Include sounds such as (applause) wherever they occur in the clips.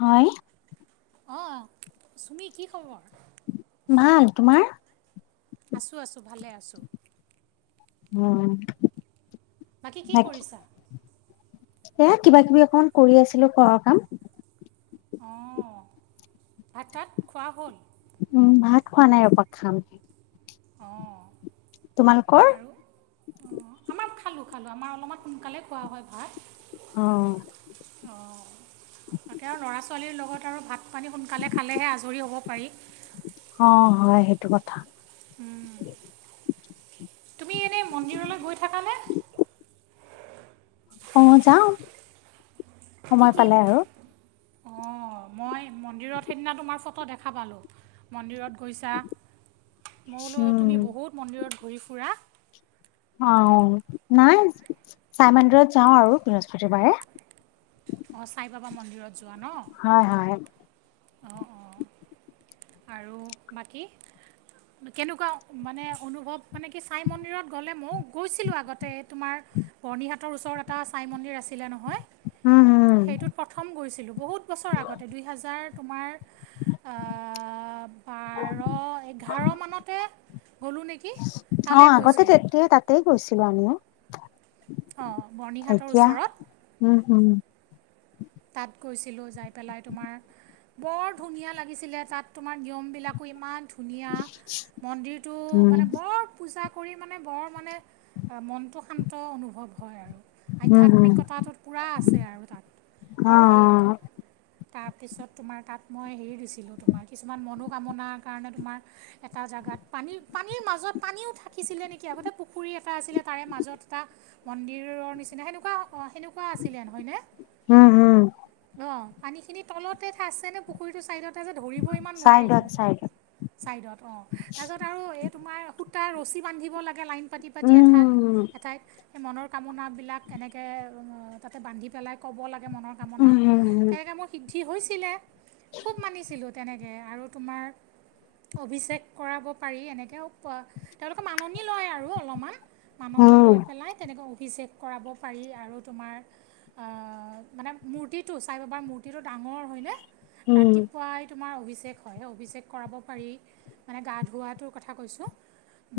হয় আহ চুমি কি খবৰ ভাল তোমাৰ আছোঁ আছোঁ ভালে আছোঁ উম বাকী কি কৰিছা এয়া কিবা কিবি অকমান কৰি আছিলো ঘৰ কাম অ ভাত চাত খোৱা হ'ল উম ভাত খোৱা নাই ৰবা খাম অহ তোমালোকৰ আমাৰ খালোঁ আমাৰ অলপমান সোনকালে খোৱা হয় ভাত অ', অ তাকে আৰু ল'ৰা ছোৱালীৰ লগত আৰু ভাত পানী সোনকালে খালেহে আজৰি হ'ব পাৰি এইটো কথা তুমি এনেই মন্দিৰলৈ গৈ থাকানে অহ' যাওঁ। কি সময় কি পালে নো আৰু। মন্দিৰত সেইদিনা তোমাৰ ফটো দেখা পালোঁ। মন্দিৰত গৈছা মই বোলো তুমি উম। বহুত মন্দিৰত ঘূৰি ফুৰা অহ' নাই চাই মন্দিৰত যাওঁ আৰু বৃহস্পতিবাৰে। অহ' চাই বাবা মন্দিৰত। হয়, হয়। অহ অহ আৰু বাকী। কেনেকুৱা মানে অনুভৱ মানে কি চাই মন্দিৰত গ'লে ময় গৈছিলোঁ আগতে তোমাৰ বৰ্ণিহাটৰ ওচৰত এটা ছাই মন্দিৰ আছিলে নহয়। উম, উম। সেইটোত প্ৰথম গৈছিলোঁ বহুত বছৰ আগতে দুই হাজাৰ তোমাৰ বাৰ, এঘাৰ মানতে গ'লোঁ নেকি তালৈ অ' আগতে গৈছিলোঁ তেতিয়া তাতেই গৈছিলো আমিও। অঁ বৰ্ণিহাটৰ এতিয়া ওচৰত উম হম তাত গৈছিলোঁ। যায় পেলাই তোমাৰ বৰ ধুনীয়া লাগিছিলে তাত তোমাৰ নিয়ম বিলাকো ইমান ধুনীয়া মন্দিৰটো উম, মানে বৰ পূঁজা কৰি মানে বৰ মানে মনটো শান্ত অনুভৱ হয় আৰু। উম, হুম, আধ্যাত্মিকতাটোত পুৰা আছে আৰু তাত বৰ ভাল লাগে। অ', তাৰপিছত তোমাৰ তাত মই হেৰি দিছিলোঁ তোমাৰ কিছুমান মনোকামনাৰ কাৰণে তোমাৰ এটা তাত পানী পানীৰ মাজত পানীও থাকিছিলে নেকি আগতে পুখুৰী এটা আছিলে তাৰে মাজত এটা মন্দিৰ মন্দিৰৰ নিচিনা সেনেকুৱা সেনেকুৱা আছিলে নহয় নে অ (unintelligible) অহ' পানীখিনি তলতে আছে নে? পুখুৰীটোৰ চাইদত তাৰপিছত ধৰিব ইমান নোৱাৰি চাইডত কিন্তু চাইডত। ছাইডত অহ তাৰপিছত আৰু এই তোমাৰ সূ তাৰ ৰছী বান্ধিব লাগে লাইন পাতি পাতি উম, এঠাইত, উম, এঠাইত সেই মনৰ কামনাবিলাক এনেকে তাতে বান্ধি পেলাই ক'ব লাগে। মনৰ কামনা। উম, উম, তেনেকে মই সি সিদ্ধি হৈছিলে। খুব মানিছিলোঁ তেনেকৈ আৰু তোমাৰ অভিষেক কৰাব পাৰি এনেকে তেওঁলোকে মাননি লয় আৰু অলপমান মাননি লৈ উম, পেলাই তেনেকৈ অভিষেক কৰাব পাৰি আৰু তোমাৰ আহ মানে মূৰ্তিটো চাই বাৰ মূৰ্তিটো ডাঙৰ হয়নে উম। ৰাতিপুৱাই তোমাৰ অভিষেক ষেক হয়, অভিষেক কৰাব পাৰি মানে গা ধুৱাটোৰ কথা কৈছোঁ।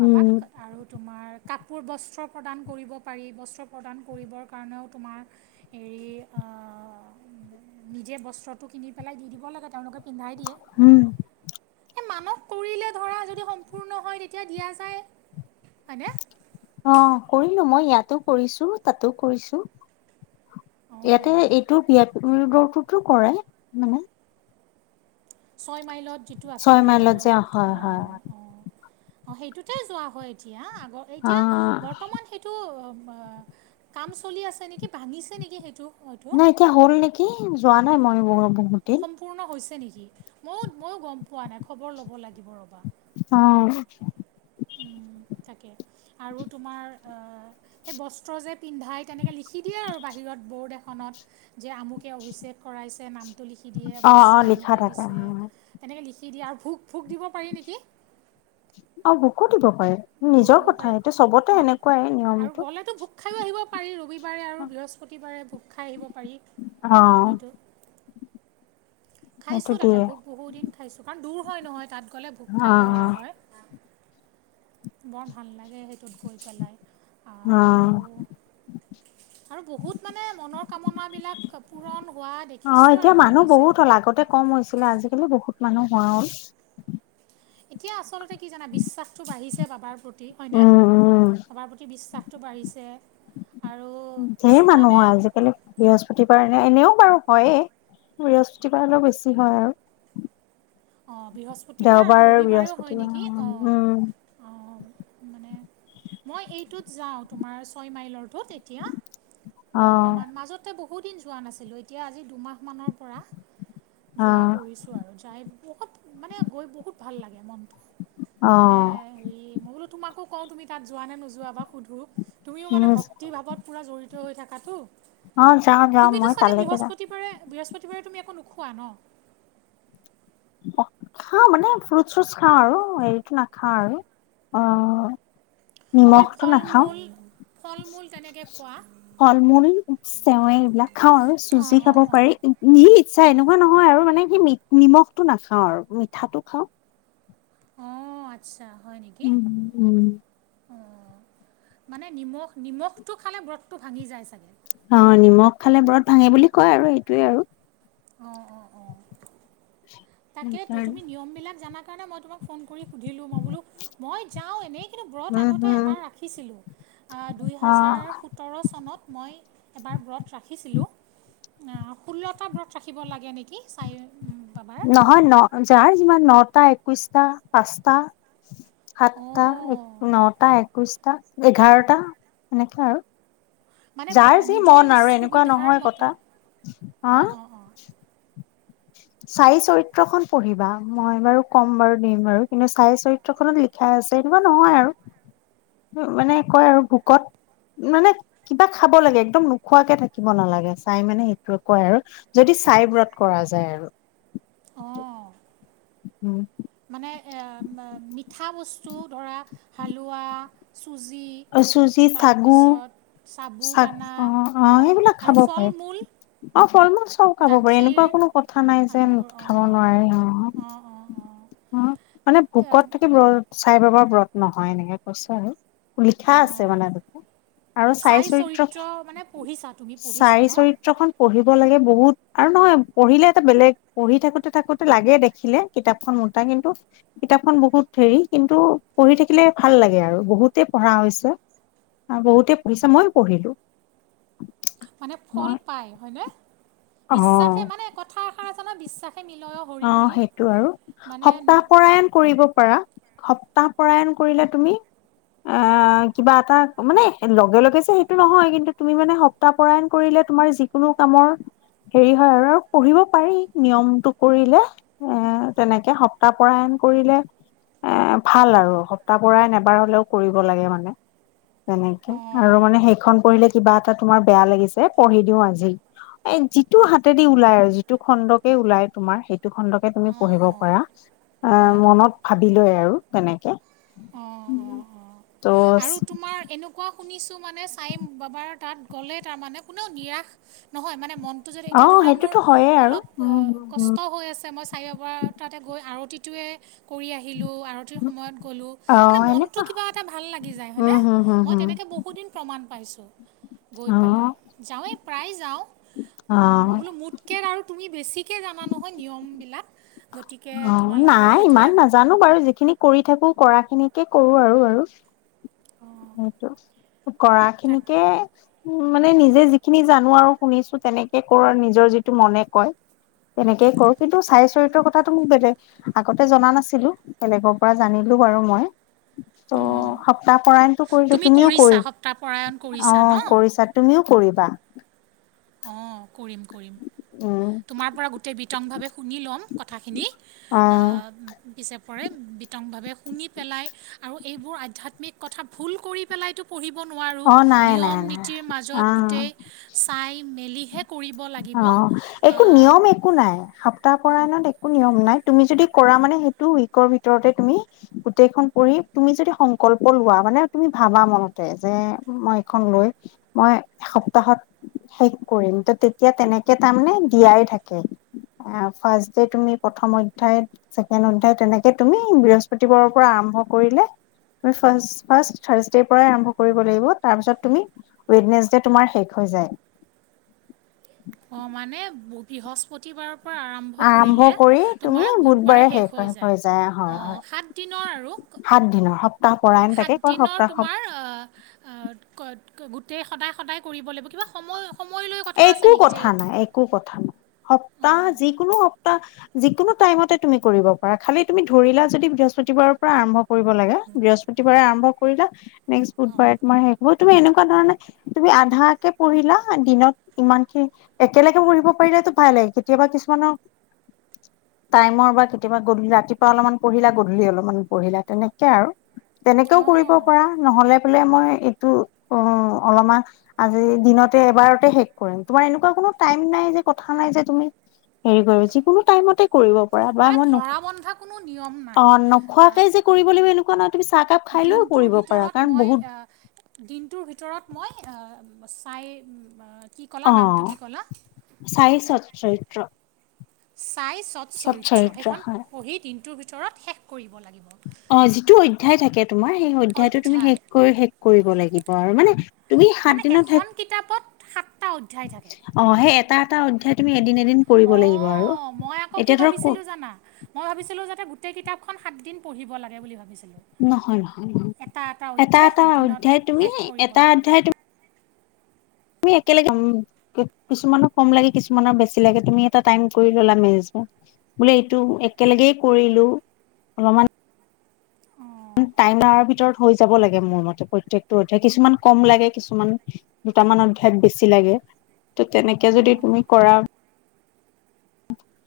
বাবাক আৰু তোমাৰ কাপোৰ বস্ত্ৰ প্ৰদান কৰিব পাৰি বস্ত্ৰ প্ৰদান কৰিবৰ কাৰণেও তোমাৰ হেৰি আহ নিজে বস্ত্ৰটো কিনি পেলাই দি দিব লাগে তেওঁলোকে পিন্ধাই দিয়ে উম, হে মানস কৰিলে ধৰা যদি সম্পূৰ্ণ হয় তেতিয়া দিয়া যায়। হয়নে? অহ' কৰিলো মই ইয়াতো কৰিছো তাতো কৰিছো। ইয়াতে অঁ এইটো বিয়াত উম মন্দিৰ কৰে মানে। ছয় মাইলত যিটো আছে ছয় ভি আই পি মাইলত যে ৰো'ডত হয় হয়। অহ অহ অহ সেইটোতে যোৱা হয় এতিয়া আগৰ অ। এতিয়া বৰ্তমান সেইটো বা কাম চলি আছে নেকি ভাঙিছে নেকি সেইটো? হয়তো নাই, এতিয়া হ'ল নেকি যোৱা নাই মই বহুত দিন। সম্পূৰ্ণ হৈছে নেকি? ময়ো ময়ো গম পোৱা নাই খবৰ ল'ব লাগিব ৰ'বা। অহ উম! তাকে আৰু তোমাৰ সেই বস্ত্ৰ যে পিন্ধাই তেনেকে লিখি দিয়ে আৰু বাহিৰত বৰ্ড এখনত যে আমোকে অভিষেক কৰাইছে, নামটো লিখি দিয়ে, অ অ বস্ত্ৰ লিখা আমোকে থাকে দিছে, অ। এনেকে লিখি কি দিয়া আৰু ভোক-ভোক দিব পাৰি নেকি? অ, ভোকো দিব পাৰে, ভোগ নিজৰ দিব কথা পাৰি এইটো চবতে অঁ এনেকুৱাই। আৰু নিয়মটো। গ'লেতো ভোগ খাইয়ো আহিব পাৰি, ৰবিবাৰে আৰু বৃহস্পতিবাৰে ভোগ খাই আহিব পাৰি। অ হয়তো সেইটো খাইছোঁ তাতে দিয়ে ভোক বহুদিন খাইছোঁ, কাৰণ দূৰ হয় নহয় তাত গ'লে ভোক অ অ। খাইয়ে অহা হয়। বৰ ভাল লাগে সেইটোত গৈ পেলাই, অ আৰু (unintelligible) আৰু বহুত মানে, মনৰ কামনাবিলাক পূৰণ হোৱা অ দেখিছোঁ এতিয়া আৰু মই মানুহ নিজে। বহুত হ'ল আগতে কম হৈছিলে আজিকালি বহুত মানুহ হয় অহ এতিয়া আচলতে কি জানা বিশ্বাসটো বাঢ়িছে বাবাৰ প্ৰতি হয়নে উম উম। বাবাৰ প্ৰতি বিশ্বাসটো বাঢ়িছে আৰু ঢেৰ মানুহ কিছুমানে হয় আজিকালি বৃহস্পতিবাৰে নে এনেও বাৰু হয়ে বৃহস্পতিবাৰলৈও বেছি হয় আৰু অঁহ বৃহস্পতিবাৰ আৰু দেওবাৰ ৰবিবাৰেও হয় বৃহস্পতিবাৰ নেকি অঁহ উম। অ, মানে মই এইটোত যাওঁ। তোমাৰ ছয় মাইলৰ টো তেতিয়া। অ বৰ্তমান মাজতে বহু বহুদিন যোৱা নাছিলোঁ, এতিয়া আজি দুমাহমানৰ পৰা অ যোৱা কৰিছোঁ আৰু। যাই বহুত মানে গৈ বহুত ভাল লাগে মনটো, অ মানে হেৰি মই বোলো তোমাকো কওঁ তুমি তাত যোৱা নে নোযোৱা বা সুধো, তুমিও মানে উম ভক্তি ভাৱত পূৰা জড়িত হৈ থাকাটো। অ, যাওঁ-যাওঁ মই তালৈকে যাওঁ। তুমি-তুমি একো নোখোৱা ন? খাওঁ মানে, ফ্ৰুট-চ্ৰুট খাওঁ আৰু হেৰিটো নাখাওঁ আৰু, অ অকল নিমখটো নাখাওঁ। ফল-মূল, ফল-মূল তেনেকে খোৱা? ফল-মূল, চেৱে এইবিলাক খাওঁ আৰু অঁ চুজি অঁ খাব অঁ পাৰি, নিজৰ ইচ্ছা অঁ এনেকুৱা নহয় আৰু আৰু মানে সেই নিমখটো নাখাওঁ আৰু মিঠাটো খাওঁ। আহ, আচ্ছা হয় নেকি। উম উম। অ, মানে নিমখ, নিমখটো খালে ব্ৰতটো ভাঙি যায় চাগে। অ, নিমখ খালে ব্ৰত ভাঙে বুলি কয় আৰু, সেইটোৱে আৰু। অ-অ-অ, তাকেইতো সেইকাৰণে তুমি নিয়মবিলাক জানা কাৰণে মই তোমাক ফোন কৰি সুধিলো মই বোলো, মই যাওঁ এনেই কিন্তু ব্ৰত উম আগতে হুম এবাৰ ৰাখিছিলো। আ দুই অ হাজাৰ সোতৰ চনত। মই এবাৰ ব্ৰত ৰাখিছিলোঁ, ষোল্লটা ব্ৰত। ৰাখিব লাগে নেকি? চাই উম, বাবাৰ নহয় ন, যাৰ যিমান নটা, একৈশটা, পাঁচটা। সাতটা, এক, অঁ নটা, একৈশটা, এঘাৰটা এনেকে আৰু। মানে যাৰ ব- যি নিজৰ মন ইচ- আৰু, এনেকুৱা সুবিধাৰ নহয় মতে কথা, হা হয় চাই চৰিত্ৰ খন পঢ়িবা, মই বাৰু, ক'ম বাৰু, দিম বাৰু, কিন্তু চাই চৰিত্ৰ খনত লিখা আছে। তেনেকুৱা নহয় আৰু, মানে কয় আৰু ভোকত মানে কিবা খাব লাগে, একদম নোখোৱাকে থাকিব নালাগে, চাই মানে সেইটোৱে কয় আৰু যদি চাই ব্ৰত কৰা যায় আৰু। অঁ উম মানে এ মিঠা বস্তু ধৰা হালোৱা, চুজি। চুজি, চাগু তাৰপিছত চ সাবুদানা অ-আহ অঁ সেইবিলাক আৰু খাব ফল পাৰে। মূল অ, ফল-মূল চব খাব পাৰি, এনেকুৱা গাখীৰ কোনো কথা নাই আ, যে সেইবোৰ খাব অঁ নোৱাৰে, অ অঁ অঁ অঁ অ, মানে তে ভোকত থাকি ব্ৰত, চাই বাবা ব্ৰত নহয়, এনেকে কৈছে আৰু। লিখা আছে অঁ মানে তাতে। আৰু চাৰি চাই চৰিত্ৰ, মানে পঢ়িছা তুমি পঢ়িছা চাৰি ন চৰিত্ৰখন পঢ়িব। পঢ়িব লাগে বহুত, আৰু নহয় পঢ়িলে এটা বেলেগ পঢ়ি থাকোতে-থাকোতে লাগে দেখিলে কিতাপখন মোটা কিন্তু কিতাপখন বহুত হেৰি কিন্তু পঢ়ি থাকিলে ভাল লাগে আৰু বহুত ইয়াতে পঢ়া হৈছো, বহুতে পঢ়িছে মই পঢ়িলো। মানে ফল মই পায় হয় নে? অ বিশ্বাসে মানে কথা এষাৰ আছে নহয় বিশ্বাস অ সেইটো আৰু মানে সপ্তাহ পৰায়ন কৰিব পাৰা। সপ্তাহপৰায়ণ কৰিলে তুমি অ কিবা এটা মানে লগে লগে যে সেইটো নহয় কিন্তু তুমি মানে সপ্তাহ পৰায়ণ কৰিলে তোমাৰ যিকোনো কামৰ হেৰি হয় আৰু আৰু পঢ়িব পাৰি নিয়মটোক। কৰিলে, এ তেনেকে সপ্তাহপৰায়ন কৰিলে এ ভাল আৰু, সপ্তাহ পৰায়ণ এবাৰ হ'লেও কৰিব লাগে মানে। তেনেকে, আৰু অঁ মানে সেইখন পঢ়িলে কিবা এটা তোমাৰ বেয়া লাগিছে, পঢ়ি দিওঁ আজি। এ যিটো হাতেদি ওলাই, আৰু যিটো খণ্ডকে ওলাই। তোমাৰ সেইটো খণ্ডকে তুমি অঁ পঢ়িব অঁ পাৰা, অ, মনত ভাবি লৈ আৰু তেনেকে। অ অ অ। ত' আৰু তোমাৰ এনেকুৱা শুনিছোঁ মানে চাইম বাবাৰ তাত গলে তাৰমানে কোনেও নিৰাস নহয় মানে মন টো যদি অ এতিয়া ধৰা মোৰ সেইটোতো হয়ে আৰু অলপ উম হম হম কষ্ট হৈ আছে মই চাৰে বাবাৰ তাতে গৈ আৰতিত টোৱে কৰি আহিলো আৰতিৰ সময়ত গলো অ মানে মনটো এনেকুৱা কিবা এটা ভাল লাগি যায়। উম হয়নে হম হম মই হম তেনেকৈ বহুত দিন প্ৰমাণ পাইছোঁ গৈ অ পেলাই যাৱেই প্ৰায় যাও, অ উম‌ মই বোলো মোতকৈ আৰু তুমি বেছি মোতকে জানা নহয় নিয়মবিলাক। গতিকে অ তোমালোকৰ নাই সেইটোৱে ইমান নাজানো বাৰু যিখিনি কৰি থাকো কৰা খিনি তে কৰো আৰু আৰু। অঁ সেইটো কৰা তাক খিনিকে উন মানে নিজে যিখিনি জানো আৰু শুনিছো তেনেকে কৰো আৰু নিজৰ যিটো মনে কয়। তেনেকেই কৰো কিন্তু চাই চৰিত্ৰৰ কথাটো মোক বেলেগ আগতে জনা নাছিলো, বেলেগৰ পৰা জানিলো। দু বাৰু মই, ত অঁ সপ্তাহ পৰাই মই ত কৰিলো তুমি তুমিও কৰিছা কৰি, সপ্তাহপৰায়ণ অ কৰিছা ন কৰিছা তুমিও কৰিবা। অঁ কৰিম কৰিম। উম, তোমাৰ পৰা গোটেই বিতংভাৱে শুনি ল'ম কথাখিনি, অ আ পিছে পৰে বিতংভাৱে শুনি পেলাই আৰু এইবোৰ আধ্যাত্মিক কথা ভুল কৰি পেলাইতো পঢ়িব কৰিব নোৱাৰো, অ নাই নাই নিয়ম নাই -নীতিৰ অ মাজত গোটেই চাই মেলিহে কৰিব অ লাগিব একো নিয়ম একো নাই, সপ্তাহ কৰাত একো নিয়ম নাই, তুমি যদি কৰা মানে সেইটো উইকৰ ভিতৰতে তুমি গোটেইখন কৰি তুমি যদি সংকল্প লোৱা মানে তুমি ভাবা মনতে যে মই এইখন লৈ মই সপ সপ্তাহত শেষ কৰিম। ত তে এতিয়া তেনেকে তাৰমানে দিয়াই থাকে, এ ফাৰ্ষ্ট দে তুমি প্ৰথম অধ্যায়ত চে তেনেকে তুমি বৃহস্পতিবাৰৰ পৰা আৰম্ভ কৰিলে তুমি ফাষ্ট ফাষ্ট থাৰ্চ দে পৰাই আৰম্ভ কৰিব লাগিব, তাৰপিছত তুমি ৱেডনেচ দে তোমাৰ শেষ হ হৈ যায়। (unintelligible) বৃহস্পতিবাৰ পৰা আৰম্ভ কৰিলে, তোমাৰ বুধবাৰে শেষ হৈ যায়, অঁ সাতদিনৰ আৰু। সাত দিনৰ সপ সাত দিনৰ তোমাৰ আ আ গ গোটেই সদায় সদায় কৰিব লাগিব কিবা সময় সময় লৈ কথা আছে একো নেকি যে কথা নাই একো কথা নাই, সপ্তাহ অঁ যিকোনো সপ্তাহ যিকোনো টাইমতে তুমি কৰিব পাৰা, খালি তুমি ধৰিলা যদি বৃহস্পতিবাৰৰ পৰা আৰম্ভ কৰিব লাগে বৃহস্পতিবাৰে আৰম্ভ কৰিলা, নেক্স অঁ বুধবাৰে তোমাৰ শে মোৰ তুমি এনেকুৱা ধৰণে তুমি আধাকে পঢ়িলা, দিনত ইমানখিনি একেলগে পঢ়িব পাৰিলেটো ভাল লাগে কেতিয়াবা কিছুমানৰ (inaudible) টাইমৰ বা কেতিয়াবা গধুলি ৰাতিপুৱা অলপমান পঢ়িলা গধূলি অলপমান পঢ়িলা তেনেকে আৰু। তেনেকেও কৰিব অঁ পৰা নহলে বোলে মই এইটো অ', অলপমান আজি এ দিনতে এবাৰতে শেষ কৰিম তোমাৰ এনেকুৱা কোনো টাইম নাই যে কথা নাই যে তুমি হেৰি কৰো যিকোনো টাইমতে কৰিব পৰা বা মানে মই ন ধৰা বন্ধা কোনো নিয়ম নাই অ', নোখোৱাকে আহ, যে কৰিব লাগিব এনেকুৱা নহয় তুমি চাহ তাহ দিনটোৰ ভিতৰত মই আহ দিনটোৰ ভিতৰত মই আহ চাই আ অ, চাই চত চৰিত্ৰ চাই চত সৎ চৰিত্ৰ, সেইখন হয় পঢ়ি দিনটোৰ ভিতৰত শেষ কৰিম। অ যিটো অধ্যায় থাকে তোমাৰ সেই অধ্যায়টো তুমি অধ্যায় শেষ কৰি শেষ কৰিব লাগিব আৰু মানে তুমি সাত মানে দিনত শেষ এখন কিতাপত সাতটা অধ্যায় থাকে। অ সেই এটা এটা অধ্যায় তুমি এদিন এ দিন কৰিব লাগিব আৰু, অঁ মই আকৌ কি এতিয়া ধৰক ভাবিছিলোঁ জানা মই ভাবিছিলোঁ যাতে গোটেই কিতাপখন সাতদিন পঢ়িব লাগে বুলি ভাবিছোঁ। নহয়, নহয়, নহয় এটা অধ্যায় এটা সাতদিনত অধ্যায় তুমি শেষ কৰিব এটা লাগে অধ্যয়ায় তু আমি একেলগে উম কিছুমানৰ কম লাগে কিছুমানৰ বেছি লাগে তুমি এটা টাইম কৰি ল'লা মেজ বোলে এইটো একেলগেই কৰিলো, অলপমান অঁ টাইমাৰ ভিতৰত হৈ যাব লাগে মোৰ মতে প্ৰত্যেকটো অধ্যয়ায় কিছুমান কম লাগে কিছুমান দুটামান অধ্যয়ত বেছি লাগে, ত' তেনেকে যদি অঁ তুমি কৰা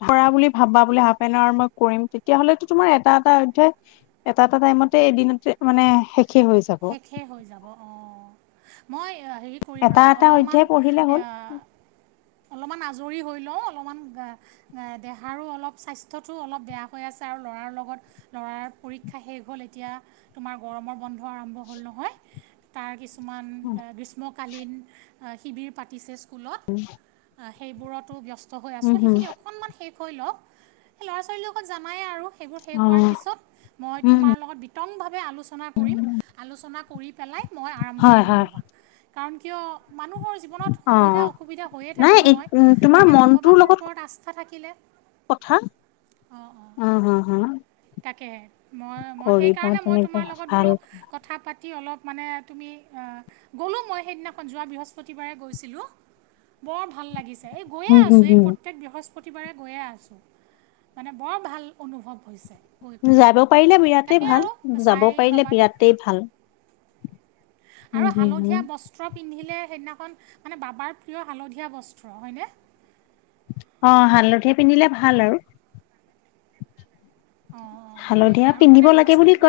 কৰা বুলি ভাবা ন আৰু মই কৰিম তেতিয়া হলেতো তোমাৰ এটা এটা অধ্যয়ায়, এটা এটা (unintelligible) প্ৰথমত এদিনতে মানে শেষেই হৈ যাব। শেষে হৈ যাব অ', মই এয়া হেৰি কৰিম এটা ৰ'বা এটা অলপমান অধ্যায় পঢ়িলে হ'ল। এয়া অলপমান আজৰি হৈ লৈ মইয়ো অলপমান গা আ দেহাৰো অলপমান অলপ স্বাস্থ্যটো অলপ বেয়া হৈ আছে আৰু ল'ৰাৰ লগত ল'ৰাৰ পৰীক্ষা শেষ হ'ল এতিয়া তু গৰমৰ বন্ধ আৰম্ভ হ'ল নহয়, তাৰ কিছুমান গ্ৰীষ্ম কালীন, আহ শিবিৰ পাতিছে স্কুলত, আহ সেইবোৰতো ব্যস ষ্ট হৈ আছো উম হুম সেইখিনি অকনমান শেষ হৈ লওক, ল'ৰা ছোৱালীৰ লগত জানাই আৰু। সেইবোৰ শেষ অ হোৱাৰ পিছত মই উম তোমাৰ হুম লগত বিতংভাৱে আলোচনা কৰিম। আলোচনা কৰি পেলাই মই আৰম্ভ হয় কৰিম হয় ৰ'বা, কাৰণ কিয় মানুহৰ জীৱনত অ সুবিধা অসুবিধা হৈয়ে থাকে নাই নহয়, তোমাৰ তাকে মনটোৰ ভগৱানৰ লগত ওপৰত আস্থা থাক কথা, অঁ উম, উম, উম। তাকেহে, মই-মই সেইকাৰণে মই তেনেকে তোমাৰ লগত ভাল বোলো কথা পাতি অলপ মানে তুমি আহ গ'লো মই সেইদিনাখন যোৱা বৃহস্পতিবাৰে গৈছিলো। বৰ ভাল লাগিছে এই গৈয়ে হম আছো হম এই হম প্ৰত্যয়েক বৃহস্প প্ৰতিবাৰে গৈয়ে আছোঁ, মানে বৰ ভাল অনুভৱ হৈছে। গৈ পেলাই যাব পাৰিলে বিৰাটে তাকে ভাল আৰু যাব চাই পাৰিলে বাবা বিৰাটেই ভাল। উম আৰু হুম হুম হালধীয়া বস্ত্ৰ পিন্ধিলে সেইদিনা খন মানে বাবাৰ পিন্ধা হালধীয়া বস্ত্ৰ হয় নে? অ', হালধি পিন্ধিলে ভাল আৰু। অঁ অঁ তেনেকৈ হালধীয়া আৰু পিন্ধিব মানে লাগে বুলি বৃহস্পতিবাৰে কয়।